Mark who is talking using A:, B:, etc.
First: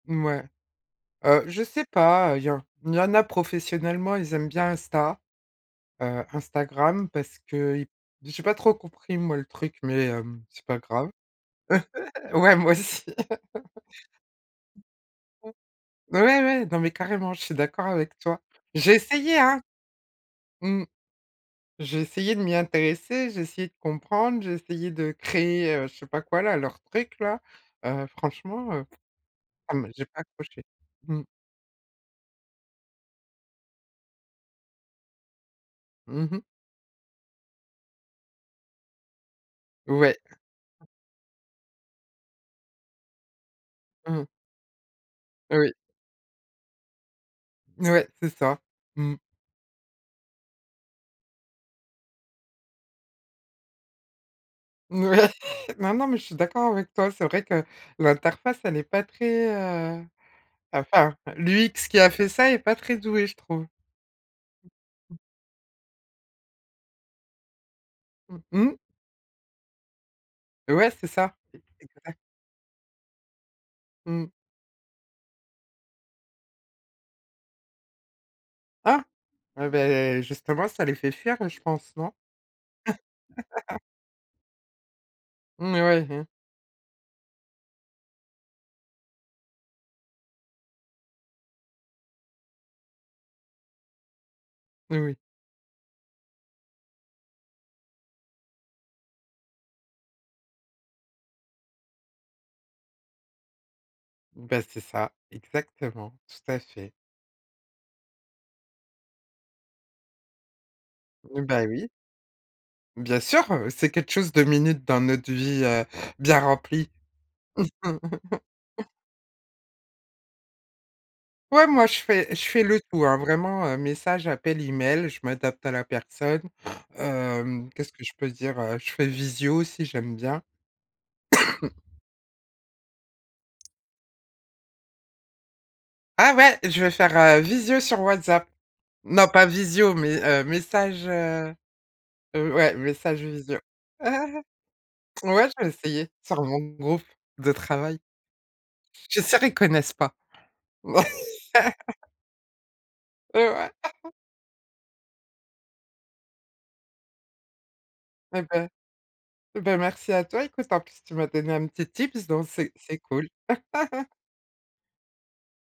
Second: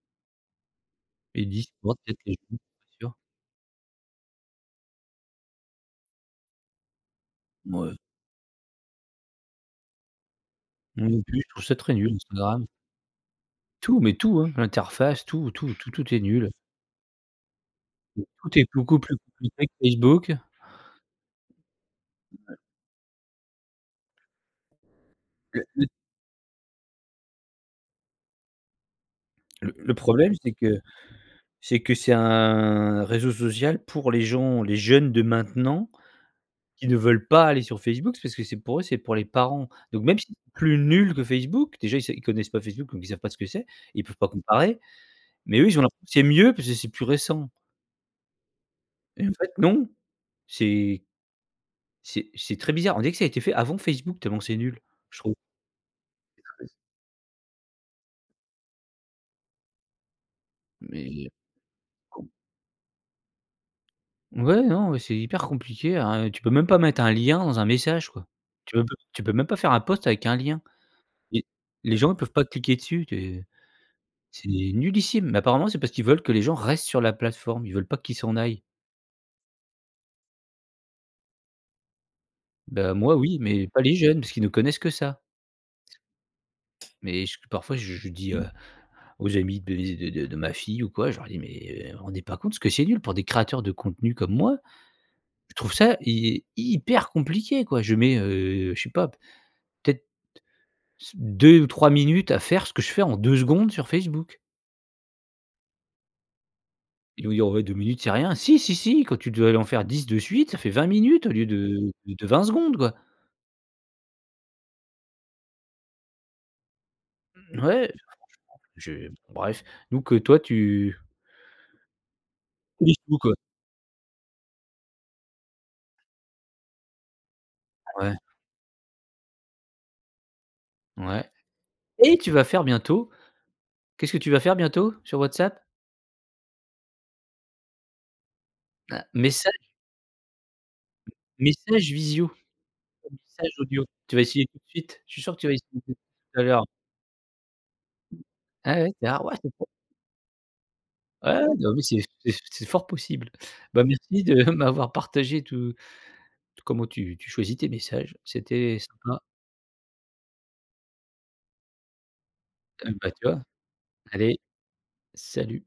A: Mouais, heu,
B: Ils
A: je
B: disent:
A: sais
B: «Bon, peut-être que
A: pas,
B: je
A: heu, il y en
B: loupe»
A: il
B: c'est
A: y en
B: sûr.
A: a professionnellement, ils aiment bien Insta, heu, Instagram, parce que i
B: Mouais.
A: j'ai pas trop compris moi le truc mais hem, c'est pas
B: Moi
A: grave.
B: non plus, je trouve ça très nul
A: Ouais,
B: Instagram.
A: moi aussi.
B: Tout mais tout, hein. L'interface tout, tout, tout, tout est
A: Ouais,
B: nul.
A: ouais, non mais carrément je suis d'accord avec
B: Et
A: toi.
B: tout est
A: J'ai
B: beaucoup plus
A: essayé, hein.
B: compliqué que Facebook.
A: Mmh. J'ai essayé de m'y
B: Mouais.
A: intéresser, j'ai essayé de comprendre, j'ai essayé de
B: Mais
A: créer,
B: le
A: heu, je sais pas quoi là, leur truc-là, heu, franchement, heu,
B: Le
A: ça me
B: le
A: j'ai pas
B: problème, c'est
A: accroché.
B: que
A: Mmh.
B: c'est que c'est un réseau social pour les gens les jeunes de maintenant
A: Mmh mh.
B: qui ne veulent pas aller sur Facebook parce que c'est pour c'est pour les parents. Donc,
A: Ouais.
B: même si c'est plus nul que Facebook, déjà ils sav ils connaissent pas Facebook donc ils savent pas ce que c'est. Ils peuvent
A: Mmh mh.
B: pas comparer. Mais eux,
A: Oui.
B: ils ont l'impression c'est mieux parce que c'est plus récent.
A: Ouais, c'est ça. Mmh.
B: Et en fait, non, c'est c'est c'est très bizarre. On dirait que ça a été fait avant Facebook tellement que c'est nul, je
A: Ouais.
B: trouve.
A: Non, non mais je suis
B: C'est très z
A: d'accord avec toi. C'est vrai que l'interface elle est pas très, heu, enfin
B: Mais
A: l'UX qui a
B: com
A: fait ça est pas très doué je trouve.
B: Ouais, non, ouais, c'est hyper compliqué, hein. Tu peux même pas mettre un lien dans un message, quoi.
A: Mmh mh?
B: Tu on peut tu peux même pas faire un post avec un lien.
A: Ouais, c'est ça.
B: Les
A: C'est
B: les gens,
A: exa
B: ils peuvent pas cliquer dessus, tu
A: Mmh.
B: c'est nullissime mais apparemment c'est parce qu'ils veulent que les gens restent sur la plateforme. Ils veulent pas qu'ils s'en aillent.
A: Ah, eh ben, justement ça les fait fuir, heu, je pense, non?
B: Ben, moi oui mais pas les jeunes parce qu'ils ne connaissent que ça.
A: Mmh ouais, hein.
B: Mais j parfois je je dis, heu, aux amis de ze de de de ma fille ou quoi, je leur dis: «Mais eh, vous vous rendez pas compte parce que c'est nul pour des créateurs de contenus comme moi».
A: Oui.
B: Je trouve ça hy hyper compliqué quoi. Je mets, heu, je sais pas peut-être c 2 ou 3 minutes à faire ce que je fais en 2 secondes sur Facebook.
A: Ben, c'est ça, exactement, tout à fait.
B: Ou il y aurait 2 minutes c'est rien. Si, si, si quand tu dois aller en faire 10 de suite ça fait 20 minutes au lieu
A: Heu bah oui.
B: de de de 20 secondes, quoi.
A: Bien sûr, heu, c'est quelque chose 2 minutes dans notre vie, heu, bien remplie.
B: Mouais, franchement, je bref, nous que toi tu
A: Ouais, moi je fais je fais le tout, hein,
B: [unintelligible]
A: vraiment, heu, message, appel, email. Je m'adapte à la personne, hem, qu'est-ce que je
B: Ouais.
A: peux dire, heu, je fais visio aussi j'aime bien.
B: Ouais et tu vas faire bientôt qu'est-ce que tu vas faire bientôt? Sur WhatsApp?
A: Ah ouais, je vais faire, heu, visio sur WhatsApp.
B: Un
A: Non pas
B: message?
A: visio mais heu, message,
B: M
A: heu,
B: message visio
A: ouais,
B: pas
A: message
B: message
A: visio.
B: audio, tu vas essayer tout de suite. Je suis sûr que tu
A: Ouais,
B: vas
A: je vais
B: [unintelligible]
A: essayer
B: tout à
A: sur mon
B: l'heure.
A: groupe de travail.
B: Ah ouais. C'est
A: Je
B: ah,
A: suis
B: ouais,
A: sûre,
B: c'est
A: ils
B: trop
A: connaissent pas.
B: Ouais, ouais, ben, en plus, c'est c'est c'est fort possible.
A: Heu, ouais.
B: Bah merci de m'avoir partagé tout comment tu tu choisis tes messages.
A: Eh ben
B: C'était sympa.
A: eh ben, merci à toi. Écoute en plus tu m'as donné un petit tips donc, c'est
B: Eh
A: c'est
B: ben tu
A: cool.
B: vois. Allez, salut!